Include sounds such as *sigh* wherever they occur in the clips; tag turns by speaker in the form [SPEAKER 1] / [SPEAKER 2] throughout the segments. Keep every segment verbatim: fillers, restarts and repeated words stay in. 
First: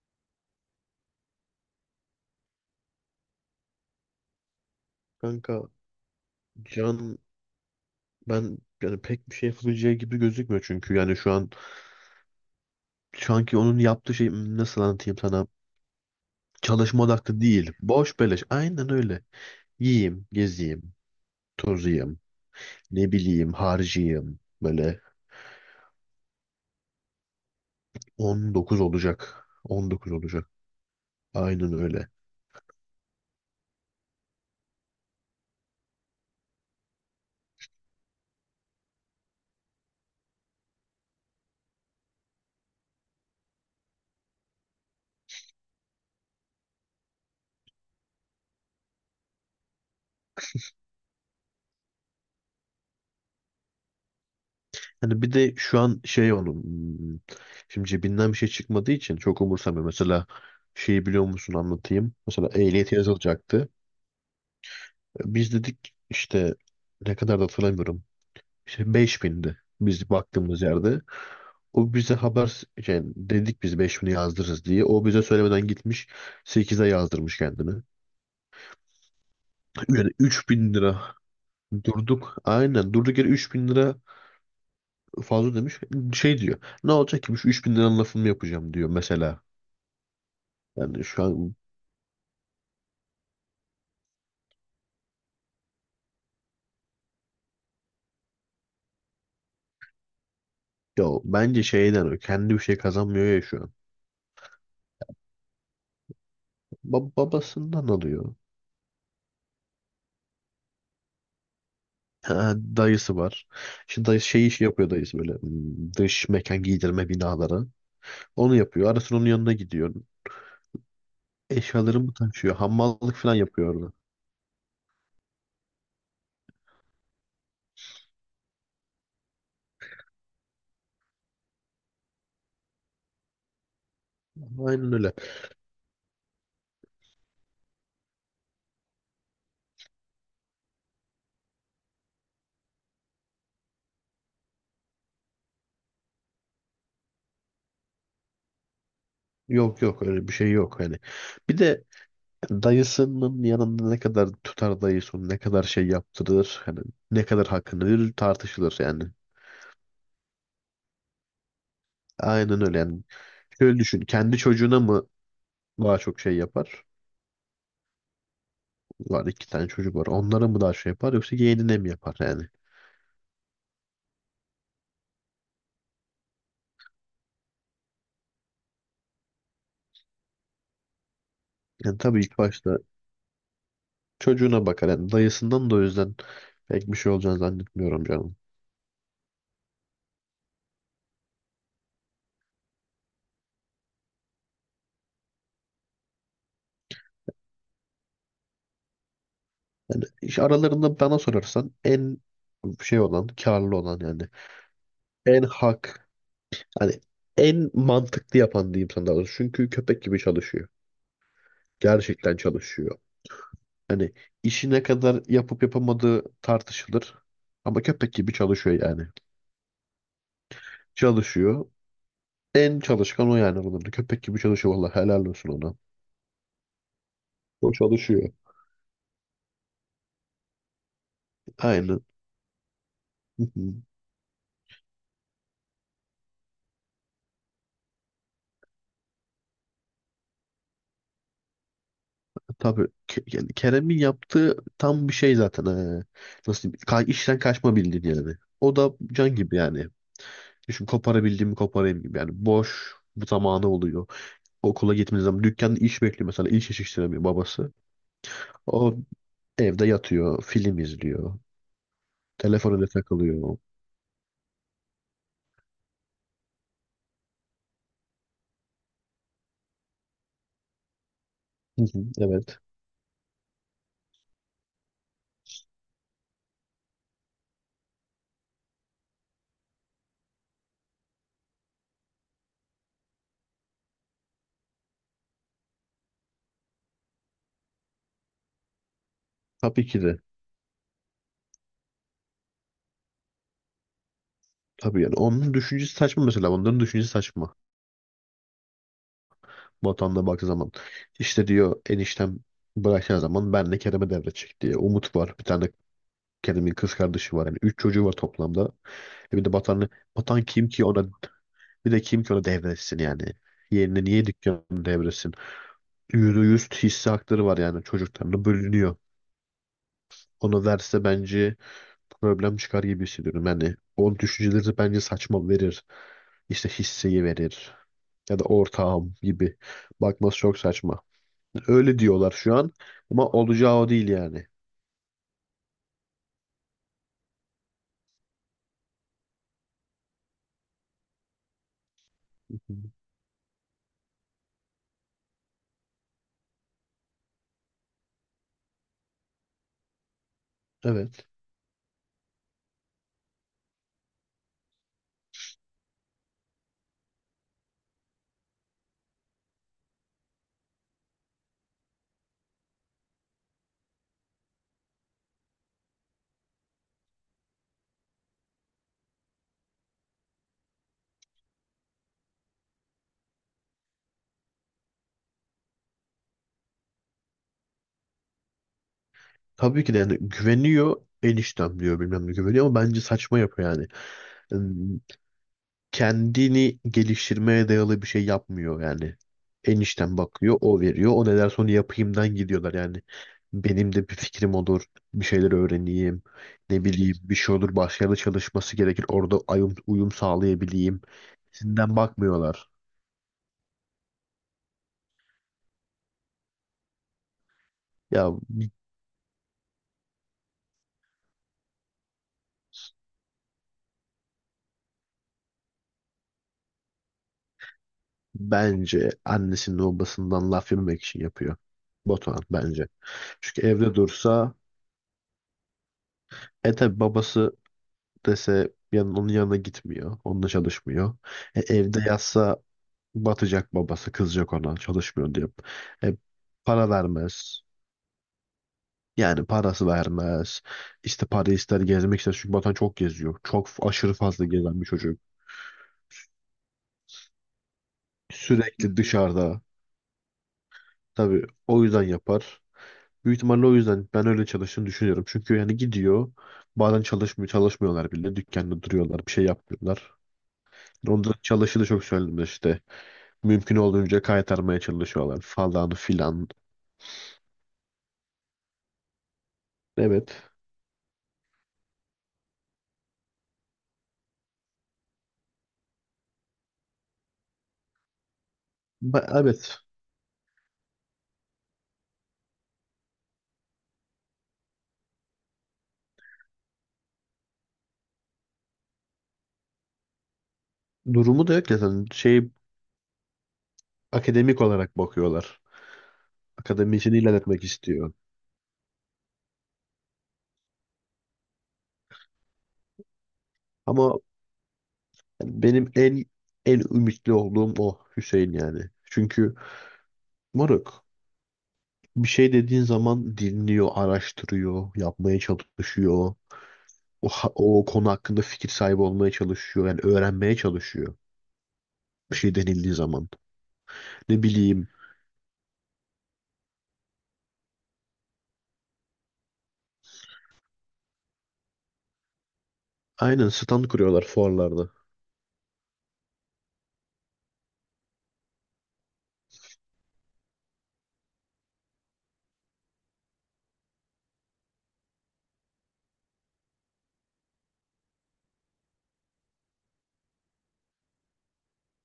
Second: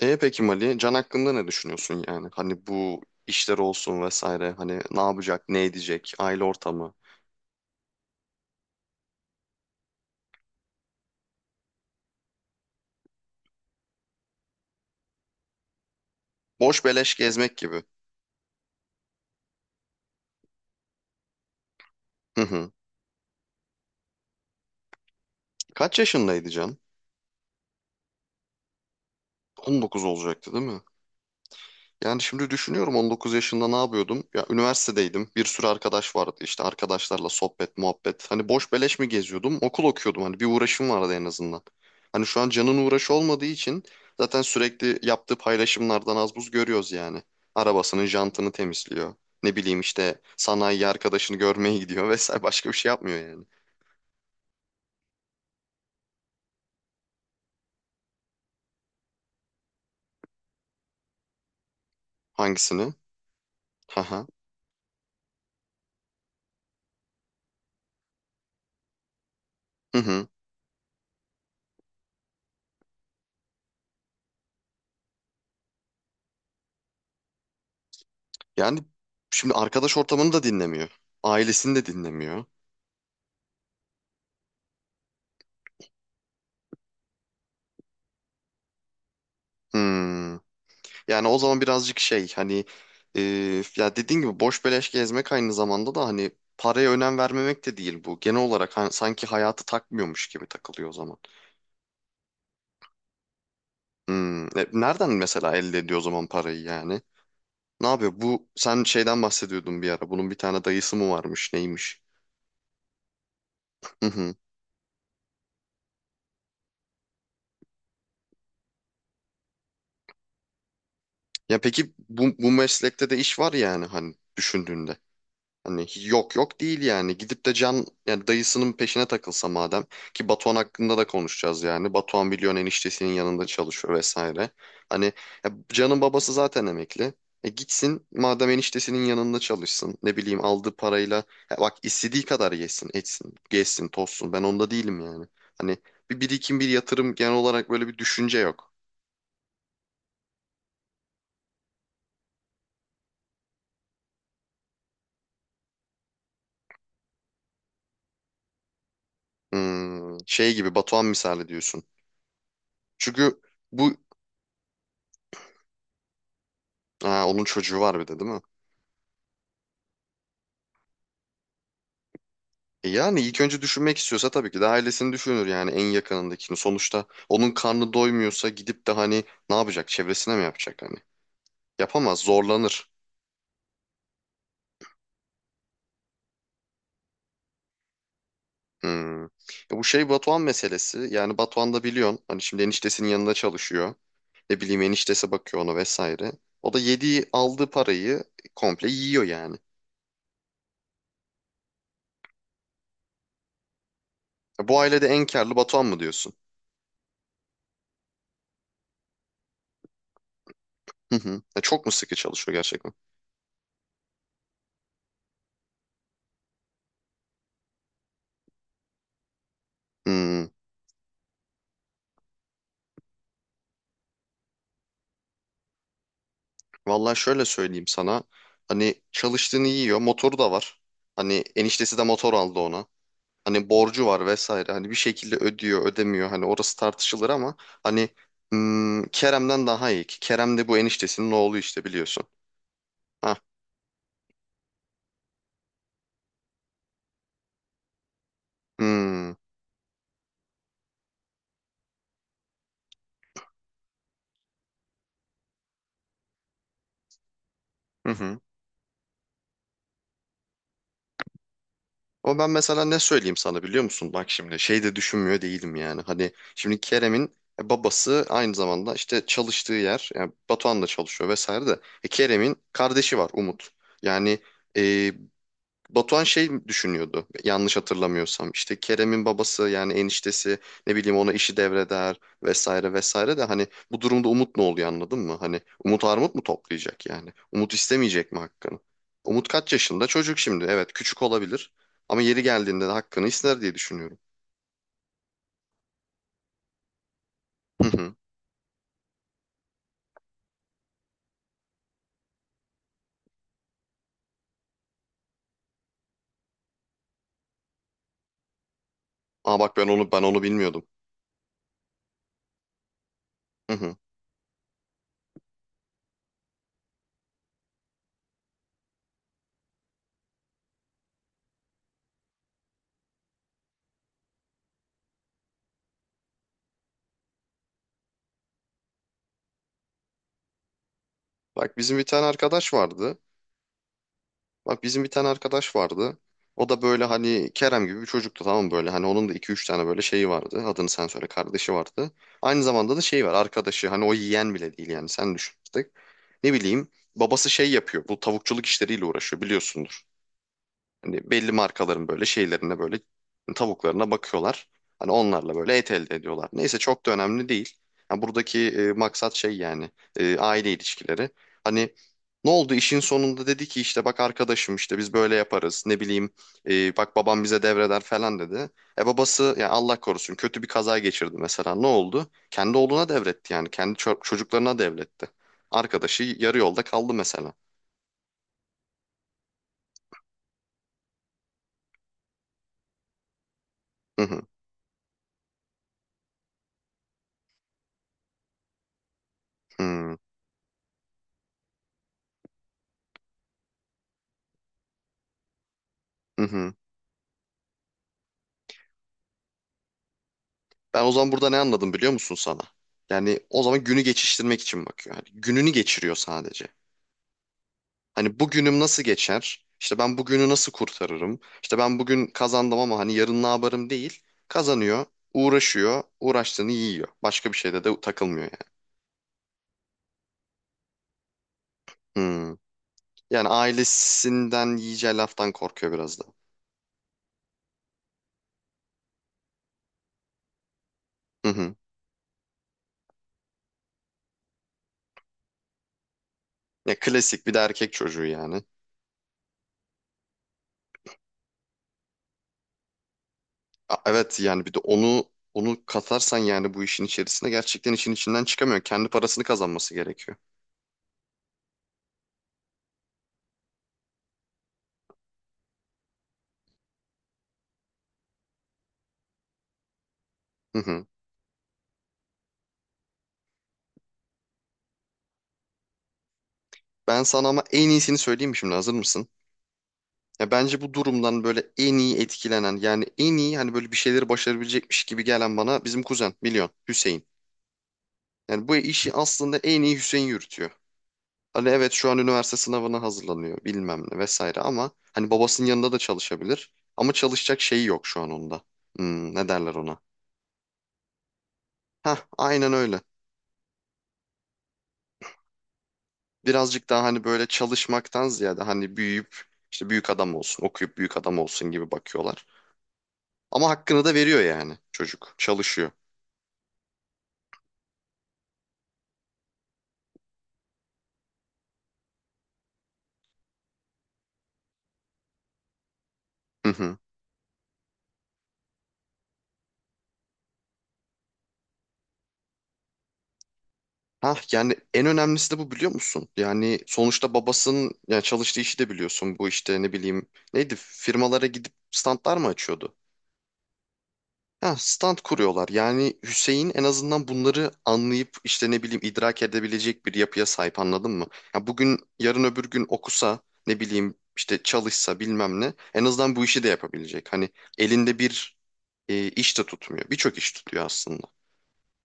[SPEAKER 1] E peki Mali, Can hakkında ne düşünüyorsun yani? Hani bu işler olsun vesaire. Hani ne yapacak,
[SPEAKER 2] Kanka
[SPEAKER 1] ne edecek, aile ortamı.
[SPEAKER 2] Can ben yani pek bir şey yapabileceği gibi gözükmüyor çünkü yani şu an şu anki onun yaptığı şey hmm, nasıl anlatayım sana.
[SPEAKER 1] Boş
[SPEAKER 2] Çalışma
[SPEAKER 1] beleş
[SPEAKER 2] odaklı
[SPEAKER 1] gezmek
[SPEAKER 2] değil,
[SPEAKER 1] gibi.
[SPEAKER 2] boş beleş, aynen öyle. Yiyeyim, geziyim, tozayım,
[SPEAKER 1] Hı hı.
[SPEAKER 2] ne bileyim harcayayım böyle.
[SPEAKER 1] Kaç yaşındaydı Can?
[SPEAKER 2] on dokuz olacak,
[SPEAKER 1] On dokuz
[SPEAKER 2] on dokuz olacak,
[SPEAKER 1] olacaktı değil mi?
[SPEAKER 2] aynen öyle.
[SPEAKER 1] Yani şimdi düşünüyorum on dokuz yaşında ne yapıyordum? Ya üniversitedeydim. Bir sürü arkadaş vardı. İşte arkadaşlarla sohbet, muhabbet. Hani boş beleş mi geziyordum? Okul okuyordum. Hani bir uğraşım vardı en azından. Hani şu an canın uğraşı olmadığı için zaten sürekli yaptığı paylaşımlardan az buz görüyoruz yani. Arabasının jantını temizliyor. Ne bileyim işte sanayi arkadaşını görmeye gidiyor *laughs* vesaire. Başka bir şey yapmıyor yani.
[SPEAKER 2] Hani bir de şu an şey onun, hmm, şimdi cebinden bir şey çıkmadığı için çok umursamıyor mesela. Şeyi biliyor musun, anlatayım mesela, ehliyet
[SPEAKER 1] Hangisini?
[SPEAKER 2] yazılacaktı.
[SPEAKER 1] Haha.
[SPEAKER 2] Biz dedik işte, ne kadar da hatırlamıyorum. İşte beş bindi
[SPEAKER 1] Hı
[SPEAKER 2] biz
[SPEAKER 1] hı.
[SPEAKER 2] baktığımız yerde. O bize haber yani, dedik biz beş bini yazdırırız diye. O bize söylemeden gitmiş, sekize yazdırmış kendini.
[SPEAKER 1] Yani şimdi arkadaş
[SPEAKER 2] Yani
[SPEAKER 1] ortamını da
[SPEAKER 2] üç bin
[SPEAKER 1] dinlemiyor.
[SPEAKER 2] lira
[SPEAKER 1] Ailesini de
[SPEAKER 2] durduk.
[SPEAKER 1] dinlemiyor.
[SPEAKER 2] Aynen durduk yere üç bin lira fazla demiş. Şey diyor. Ne olacak ki bu şu üç bin liranın lafını mı yapacağım diyor mesela.
[SPEAKER 1] Hmm.
[SPEAKER 2] Yani şu
[SPEAKER 1] Yani o
[SPEAKER 2] an
[SPEAKER 1] zaman birazcık şey hani e, ya dediğin gibi boş beleş gezmek aynı zamanda da hani paraya önem vermemek de değil bu. Genel olarak hani sanki hayatı takmıyormuş gibi takılıyor o
[SPEAKER 2] ya
[SPEAKER 1] zaman.
[SPEAKER 2] bence şeyden, o kendi bir şey kazanmıyor ya şu an.
[SPEAKER 1] Hmm, e, Nereden mesela elde ediyor o zaman parayı yani?
[SPEAKER 2] Ba-
[SPEAKER 1] Ne
[SPEAKER 2] babasından
[SPEAKER 1] yapıyor?
[SPEAKER 2] alıyor.
[SPEAKER 1] Bu sen şeyden bahsediyordun bir ara. Bunun bir tane dayısı mı varmış, neymiş?
[SPEAKER 2] Ha, dayısı var. İşte
[SPEAKER 1] Hı
[SPEAKER 2] dayısı
[SPEAKER 1] hı.
[SPEAKER 2] şey işi yapıyor, dayısı böyle, hmm, dış mekan giydirme binaları. Onu yapıyor. Arasın onun yanına gidiyor.
[SPEAKER 1] Ya peki
[SPEAKER 2] Eşyaları mı
[SPEAKER 1] bu, bu
[SPEAKER 2] taşıyor?
[SPEAKER 1] meslekte
[SPEAKER 2] Hamallık
[SPEAKER 1] de
[SPEAKER 2] falan
[SPEAKER 1] iş var
[SPEAKER 2] yapıyor
[SPEAKER 1] yani
[SPEAKER 2] orada.
[SPEAKER 1] hani düşündüğünde. Hani hiç- yok yok değil yani. Gidip de Can yani dayısının peşine takılsa madem ki Batuhan hakkında da konuşacağız yani. Batuhan biliyorsun eniştesinin yanında çalışıyor vesaire.
[SPEAKER 2] Aynen
[SPEAKER 1] Hani
[SPEAKER 2] öyle.
[SPEAKER 1] ya Can'ın babası zaten emekli. E gitsin madem eniştesinin yanında çalışsın. Ne bileyim aldığı parayla ya bak istediği kadar yesin, etsin, gezsin, tozsun. Ben onda değilim yani. Hani bir birikim, bir yatırım genel olarak böyle bir düşünce yok.
[SPEAKER 2] Yok yok, öyle bir şey yok hani. Bir de dayısının yanında ne kadar tutar, dayısı onu ne kadar şey yaptırır, hani ne kadar hakkını verir, tartışılır yani.
[SPEAKER 1] Hmm, şey gibi Batuhan misali diyorsun.
[SPEAKER 2] Aynen öyle yani.
[SPEAKER 1] Çünkü
[SPEAKER 2] Şöyle
[SPEAKER 1] bu
[SPEAKER 2] düşün, kendi çocuğuna mı daha çok şey yapar?
[SPEAKER 1] ha, onun çocuğu var bir de değil mi?
[SPEAKER 2] Var, iki tane çocuk var. Onlara mı daha şey yapar, yoksa yeğenine mi yapar yani?
[SPEAKER 1] E yani ilk önce düşünmek istiyorsa tabii ki de ailesini düşünür yani en yakınındakini. Sonuçta onun karnı doymuyorsa gidip de hani ne yapacak? Çevresine mi yapacak hani?
[SPEAKER 2] Yani
[SPEAKER 1] Yapamaz,
[SPEAKER 2] tabii ilk başta
[SPEAKER 1] zorlanır.
[SPEAKER 2] çocuğuna bakar. Yani dayısından da o yüzden pek bir şey olacağını zannetmiyorum canım.
[SPEAKER 1] Hmm. E bu şey Batuhan meselesi. Yani Batuhan da biliyorsun hani şimdi eniştesinin yanında çalışıyor. Ne bileyim eniştesi bakıyor ona vesaire. O da yediği aldığı parayı komple yiyor yani.
[SPEAKER 2] Yani iş aralarında bana sorarsan en şey olan, karlı olan yani,
[SPEAKER 1] E bu ailede en
[SPEAKER 2] en
[SPEAKER 1] karlı Batuhan mı
[SPEAKER 2] hak,
[SPEAKER 1] diyorsun?
[SPEAKER 2] hani en mantıklı yapan diyeyim sana daha doğrusu. Çünkü köpek gibi çalışıyor.
[SPEAKER 1] Hı hı. E çok mu sıkı
[SPEAKER 2] Gerçekten
[SPEAKER 1] çalışıyor gerçekten?
[SPEAKER 2] çalışıyor. Hani işi ne kadar yapıp yapamadığı tartışılır. Ama köpek gibi çalışıyor yani.
[SPEAKER 1] Hmm.
[SPEAKER 2] Çalışıyor. En çalışkan o yani aralarında. Köpek gibi çalışıyor. Vallahi helal olsun ona.
[SPEAKER 1] Vallahi şöyle
[SPEAKER 2] O
[SPEAKER 1] söyleyeyim sana.
[SPEAKER 2] çalışıyor.
[SPEAKER 1] Hani çalıştığını yiyor. Motoru da var. Hani eniştesi
[SPEAKER 2] Aynen.
[SPEAKER 1] de motor aldı ona. Hani
[SPEAKER 2] *laughs*
[SPEAKER 1] borcu var vesaire. Hani bir şekilde ödüyor, ödemiyor. Hani orası tartışılır ama hani hmm, Kerem'den daha iyi ki. Kerem de bu eniştesinin oğlu işte biliyorsun.
[SPEAKER 2] Tabii Ke-
[SPEAKER 1] Ha.
[SPEAKER 2] yani Kerem'in yaptığı tam bir şey zaten. ee, Nasıl diyeyim? Ka işten kaçma bildin yani. O da
[SPEAKER 1] Hmm.
[SPEAKER 2] can gibi yani. Düşün, koparabildiğimi koparayım gibi yani. Boş bu zamanı oluyor. Okula gitmediği zaman dükkanda iş bekliyor mesela. İş yetiştiremiyor babası.
[SPEAKER 1] Hı hı.
[SPEAKER 2] O evde yatıyor, film izliyor.
[SPEAKER 1] Ama ben mesela
[SPEAKER 2] Telefonuna
[SPEAKER 1] ne söyleyeyim
[SPEAKER 2] takılıyor.
[SPEAKER 1] sana biliyor musun? Bak şimdi şey de düşünmüyor değilim yani. Hani şimdi Kerem'in e, babası aynı zamanda işte çalıştığı yer yani Batuhan da çalışıyor vesaire de.
[SPEAKER 2] Hı hı,
[SPEAKER 1] E, Kerem'in
[SPEAKER 2] evet.
[SPEAKER 1] kardeşi var Umut. Yani e, Batuhan şey düşünüyordu yanlış hatırlamıyorsam işte Kerem'in babası yani eniştesi ne bileyim ona işi devreder vesaire vesaire de hani bu durumda Umut ne oluyor anladın mı? Hani Umut armut mu toplayacak yani? Umut istemeyecek mi hakkını? Umut kaç
[SPEAKER 2] Tabii ki
[SPEAKER 1] yaşında?
[SPEAKER 2] de.
[SPEAKER 1] Çocuk şimdi evet küçük olabilir ama yeri geldiğinde de hakkını ister diye düşünüyorum.
[SPEAKER 2] Tabii yani onun düşüncesi saçma mesela. Onların düşüncesi saçma.
[SPEAKER 1] Hı hı.
[SPEAKER 2] Vatanına baktığı zaman. İşte diyor eniştem, bırakacağı zaman ben de Kerem'e devredecek diye. Umut var. Bir tane kendimin kız kardeşi var yani. Üç çocuğu var toplamda. E bir de
[SPEAKER 1] Aa bak ben
[SPEAKER 2] Batan'ı,
[SPEAKER 1] onu ben onu
[SPEAKER 2] Batan kim
[SPEAKER 1] bilmiyordum.
[SPEAKER 2] ki ona, bir de kim ki ona devretsin yani?
[SPEAKER 1] Hı hı.
[SPEAKER 2] Yerine niye dükkanı devretsin? Yüzde yüz hisse hakları var, yani çocuklarına bölünüyor. Onu verse bence problem çıkar gibi hissediyorum. Yani onun düşünceleri de bence saçma, verir. İşte hisseyi verir. Ya da ortağım gibi. Bakması çok saçma.
[SPEAKER 1] Bak bizim
[SPEAKER 2] Öyle
[SPEAKER 1] bir tane
[SPEAKER 2] diyorlar şu an.
[SPEAKER 1] arkadaş vardı.
[SPEAKER 2] Ama olacağı o değil yani.
[SPEAKER 1] Bak bizim bir tane arkadaş vardı. O da böyle hani Kerem gibi bir çocuktu, tamam mı? Böyle hani onun da iki üç tane böyle şeyi vardı. Adını sen söyle kardeşi vardı. Aynı zamanda da şey var arkadaşı hani o yiyen bile değil yani sen düşün artık. Ne bileyim babası şey yapıyor bu tavukçuluk işleriyle uğraşıyor biliyorsundur.
[SPEAKER 2] Evet.
[SPEAKER 1] Hani belli markaların böyle şeylerine böyle tavuklarına bakıyorlar. Hani onlarla böyle et elde ediyorlar. Neyse çok da önemli değil. Yani buradaki e, maksat şey yani e, aile ilişkileri. Hani ne oldu işin sonunda dedi ki işte bak arkadaşım işte biz böyle yaparız ne bileyim e, bak babam bize devreder falan dedi. E babası yani Allah korusun kötü bir kaza geçirdi mesela ne oldu? Kendi oğluna devretti yani kendi ço- çocuklarına devretti. Arkadaşı yarı yolda kaldı mesela.
[SPEAKER 2] Tabii ki de, yani güveniyor, eniştem diyor bilmem ne, güveniyor ama bence saçma yapıyor yani.
[SPEAKER 1] Hı hı.
[SPEAKER 2] ım, Kendini geliştirmeye dayalı bir şey yapmıyor yani.
[SPEAKER 1] Hı hı.
[SPEAKER 2] Enişten bakıyor, o veriyor. O ne derse onu yapayımdan gidiyorlar yani. Benim de bir fikrim olur, bir şeyler öğreneyim,
[SPEAKER 1] Hı hı.
[SPEAKER 2] ne bileyim bir şey olur, başka yerde çalışması gerekir. Orada uyum, uyum sağlayabileyim.
[SPEAKER 1] Ben o zaman burada ne anladım
[SPEAKER 2] Sinden
[SPEAKER 1] biliyor musun sana?
[SPEAKER 2] bakmıyorlar.
[SPEAKER 1] Yani o zaman günü geçiştirmek için bakıyor. Hani gününü geçiriyor sadece.
[SPEAKER 2] Ya
[SPEAKER 1] Hani bugünüm nasıl geçer? İşte ben bugünü nasıl kurtarırım? İşte ben bugün kazandım ama hani yarın ne yaparım değil. Kazanıyor, uğraşıyor, uğraştığını yiyor. Başka bir şeyde de takılmıyor yani.
[SPEAKER 2] bence annesinin babasından laf yememek için yapıyor. Batuhan
[SPEAKER 1] Hmm.
[SPEAKER 2] bence.
[SPEAKER 1] Yani
[SPEAKER 2] Çünkü evde dursa,
[SPEAKER 1] ailesinden yiyeceği laftan korkuyor biraz da.
[SPEAKER 2] e tabi babası dese, yan, onun yanına gitmiyor. Onunla çalışmıyor.
[SPEAKER 1] Hı
[SPEAKER 2] E,
[SPEAKER 1] hı.
[SPEAKER 2] evde yatsa batacak, babası kızacak ona, çalışmıyor diye. E, para
[SPEAKER 1] Ya klasik bir de
[SPEAKER 2] vermez.
[SPEAKER 1] erkek çocuğu yani.
[SPEAKER 2] Yani parası vermez. İşte para ister, gezmek ister. Çünkü Batuhan çok geziyor. Çok f-
[SPEAKER 1] A-
[SPEAKER 2] aşırı
[SPEAKER 1] Evet
[SPEAKER 2] fazla
[SPEAKER 1] yani bir de
[SPEAKER 2] gezen bir çocuk.
[SPEAKER 1] onu onu katarsan yani bu işin içerisine gerçekten işin içinden çıkamıyor.
[SPEAKER 2] Sürekli
[SPEAKER 1] Kendi parasını
[SPEAKER 2] dışarıda.
[SPEAKER 1] kazanması gerekiyor.
[SPEAKER 2] Tabii o yüzden yapar. Büyük ihtimalle o yüzden ben öyle çalıştığını düşünüyorum. Çünkü yani gidiyor. Bazen çalışmıyor, çalışmıyorlar bile. Dükkanda duruyorlar. Bir şey yapmıyorlar.
[SPEAKER 1] Hı hı.
[SPEAKER 2] Onların çalışı da çok söylenir işte. Mümkün olduğunca kaytarmaya çalışıyorlar falan filan.
[SPEAKER 1] Ben sana ama en iyisini söyleyeyim mi şimdi hazır mısın?
[SPEAKER 2] Evet.
[SPEAKER 1] Ya bence bu durumdan böyle en iyi etkilenen yani en iyi hani böyle bir şeyleri başarabilecekmiş gibi gelen bana bizim kuzen biliyorsun Hüseyin. Yani bu işi
[SPEAKER 2] Ba-
[SPEAKER 1] aslında
[SPEAKER 2] evet.
[SPEAKER 1] en iyi Hüseyin yürütüyor. Hani evet şu an üniversite sınavına hazırlanıyor bilmem ne vesaire ama hani babasının yanında da çalışabilir. Ama çalışacak şeyi yok şu an onda. Hmm, ne derler ona?
[SPEAKER 2] Durumu da yok ya zaten.
[SPEAKER 1] Hah
[SPEAKER 2] Şey,
[SPEAKER 1] aynen öyle.
[SPEAKER 2] akademik olarak bakıyorlar.
[SPEAKER 1] Birazcık daha
[SPEAKER 2] Akademisini
[SPEAKER 1] hani böyle
[SPEAKER 2] ilerletmek istiyor.
[SPEAKER 1] çalışmaktan ziyade hani büyüyüp işte büyük adam olsun okuyup büyük adam olsun gibi bakıyorlar. Ama hakkını da
[SPEAKER 2] Ama
[SPEAKER 1] veriyor yani çocuk. Çalışıyor.
[SPEAKER 2] benim en en ümitli olduğum o Hüseyin yani. Çünkü moruk, bir şey dediğin zaman dinliyor, araştırıyor, yapmaya çalışıyor.
[SPEAKER 1] Hı hı.
[SPEAKER 2] O, ha- o konu hakkında fikir sahibi olmaya çalışıyor. Yani öğrenmeye çalışıyor. Bir şey denildiği zaman.
[SPEAKER 1] Hah
[SPEAKER 2] Ne
[SPEAKER 1] yani
[SPEAKER 2] bileyim.
[SPEAKER 1] en önemlisi de bu biliyor musun? Yani sonuçta babasının yani çalıştığı işi de biliyorsun. Bu işte ne bileyim neydi firmalara gidip standlar mı açıyordu?
[SPEAKER 2] Aynen, stand kuruyorlar
[SPEAKER 1] Ha,
[SPEAKER 2] fuarlarda.
[SPEAKER 1] stand kuruyorlar. Yani Hüseyin en azından bunları anlayıp işte ne bileyim idrak edebilecek bir yapıya sahip anladın mı? Ya bugün yarın öbür gün okusa ne bileyim işte çalışsa bilmem ne en azından bu işi de yapabilecek. Hani elinde bir e, iş de tutmuyor. Birçok iş tutuyor aslında.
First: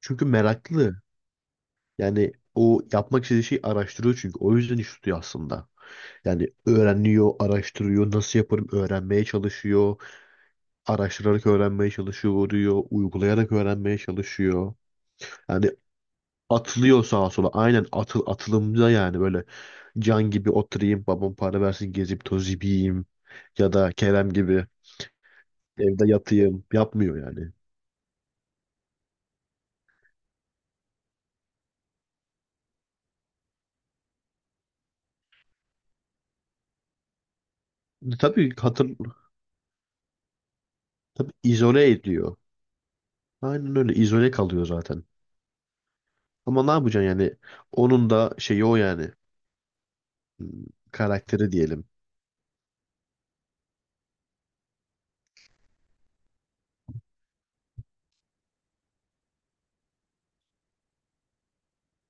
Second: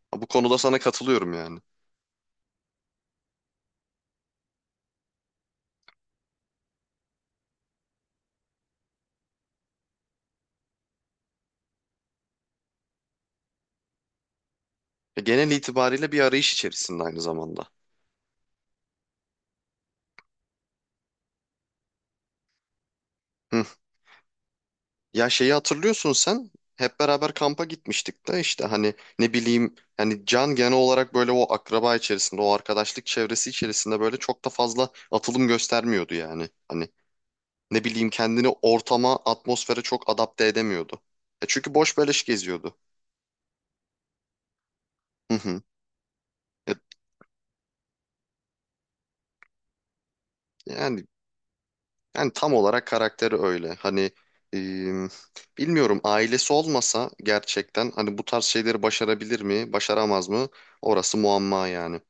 [SPEAKER 2] Çünkü
[SPEAKER 1] Bu konuda sana
[SPEAKER 2] meraklı.
[SPEAKER 1] katılıyorum yani.
[SPEAKER 2] Yani o yapmak istediği şeyi araştırıyor çünkü. O yüzden iş tutuyor aslında. Yani öğreniyor, araştırıyor, nasıl yaparım öğrenmeye çalışıyor. Araştırarak öğrenmeye çalışıyor, diyor, uygulayarak öğrenmeye çalışıyor.
[SPEAKER 1] E, genel
[SPEAKER 2] Yani
[SPEAKER 1] itibariyle bir arayış içerisinde
[SPEAKER 2] atılıyor
[SPEAKER 1] aynı
[SPEAKER 2] sağa sola.
[SPEAKER 1] zamanda.
[SPEAKER 2] Aynen atıl atılımda yani, böyle can gibi oturayım, babam para versin, gezip tozip yiyeyim.
[SPEAKER 1] Hı.
[SPEAKER 2] Ya da Kerem gibi
[SPEAKER 1] Ya şeyi
[SPEAKER 2] evde
[SPEAKER 1] hatırlıyorsun sen.
[SPEAKER 2] yatayım.
[SPEAKER 1] Hep
[SPEAKER 2] Yapmıyor
[SPEAKER 1] beraber
[SPEAKER 2] yani.
[SPEAKER 1] kampa gitmiştik de işte hani ne bileyim yani Can genel olarak böyle o akraba içerisinde o arkadaşlık çevresi içerisinde böyle çok da fazla atılım göstermiyordu yani. Hani ne bileyim kendini
[SPEAKER 2] Tabii hatır,
[SPEAKER 1] ortama atmosfere çok adapte edemiyordu.
[SPEAKER 2] tabii
[SPEAKER 1] E çünkü
[SPEAKER 2] izole
[SPEAKER 1] boş beleş
[SPEAKER 2] ediyor.
[SPEAKER 1] geziyordu.
[SPEAKER 2] Aynen öyle, izole kalıyor zaten.
[SPEAKER 1] Hı hı.
[SPEAKER 2] Ama ne
[SPEAKER 1] E,
[SPEAKER 2] yapacaksın yani? Onun da şeyi o yani. Hmm,
[SPEAKER 1] Yani
[SPEAKER 2] Karakteri diyelim.
[SPEAKER 1] Yani tam olarak karakteri öyle. Hani e, bilmiyorum ailesi olmasa gerçekten hani bu tarz şeyleri başarabilir mi, başaramaz mı? Orası muamma yani.